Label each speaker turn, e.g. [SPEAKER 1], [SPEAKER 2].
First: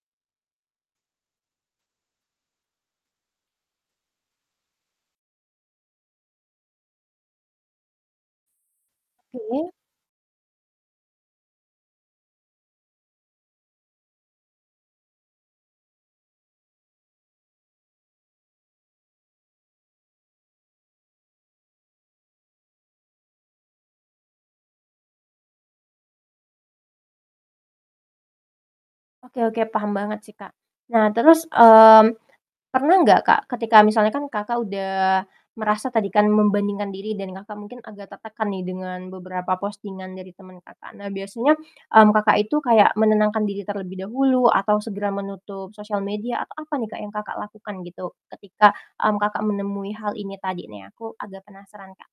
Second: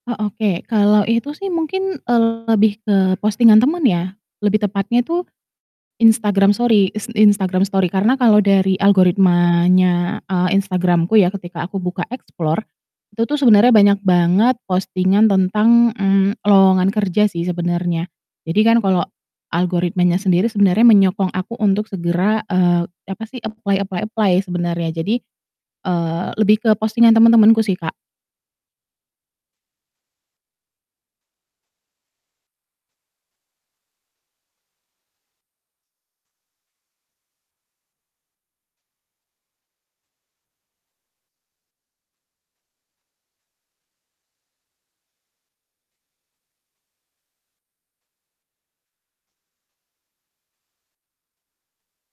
[SPEAKER 1] Oh oke, kalau itu sih mungkin, eee, lebih ke postingan teman ya, lebih tepatnya itu Instagram sori ins Instagram story karena kalau dari
[SPEAKER 2] Iya.
[SPEAKER 1] algoritmanya, eee, Instagram-ku ya ketika aku buka explore, itu tuh sebenernya banyak banget postingan tentang, mmm, lowongan kerja sih sebenernya. Jadi kan kalau algoritmanya sendiri sebenernya menyokong aku untuk segera, eee, apa sih apply apply apply sebenarnya. Jadi, eee, lebih ke postingan teman-temanku sih, Kak.
[SPEAKER 2] Oke oke, paham banget sih, Kak. Nah terus, mmm, pernah nggak Kak, ketika misalnya kan Kakak udah merasa tadi kan membandingkan diri dan Kakak mungkin agak tertekan nih dengan beberapa postingan dari teman Kakak. Nah biasanya, mmm, Kakak itu kayak menenangkan diri terlebih dahulu atau segera menutup sosial media atau apa nih, Kak, yang Kakak lakukan gitu ketika, mmm, Kakak menemui hal ini tadi nih? Aku agak penasaran, Kak.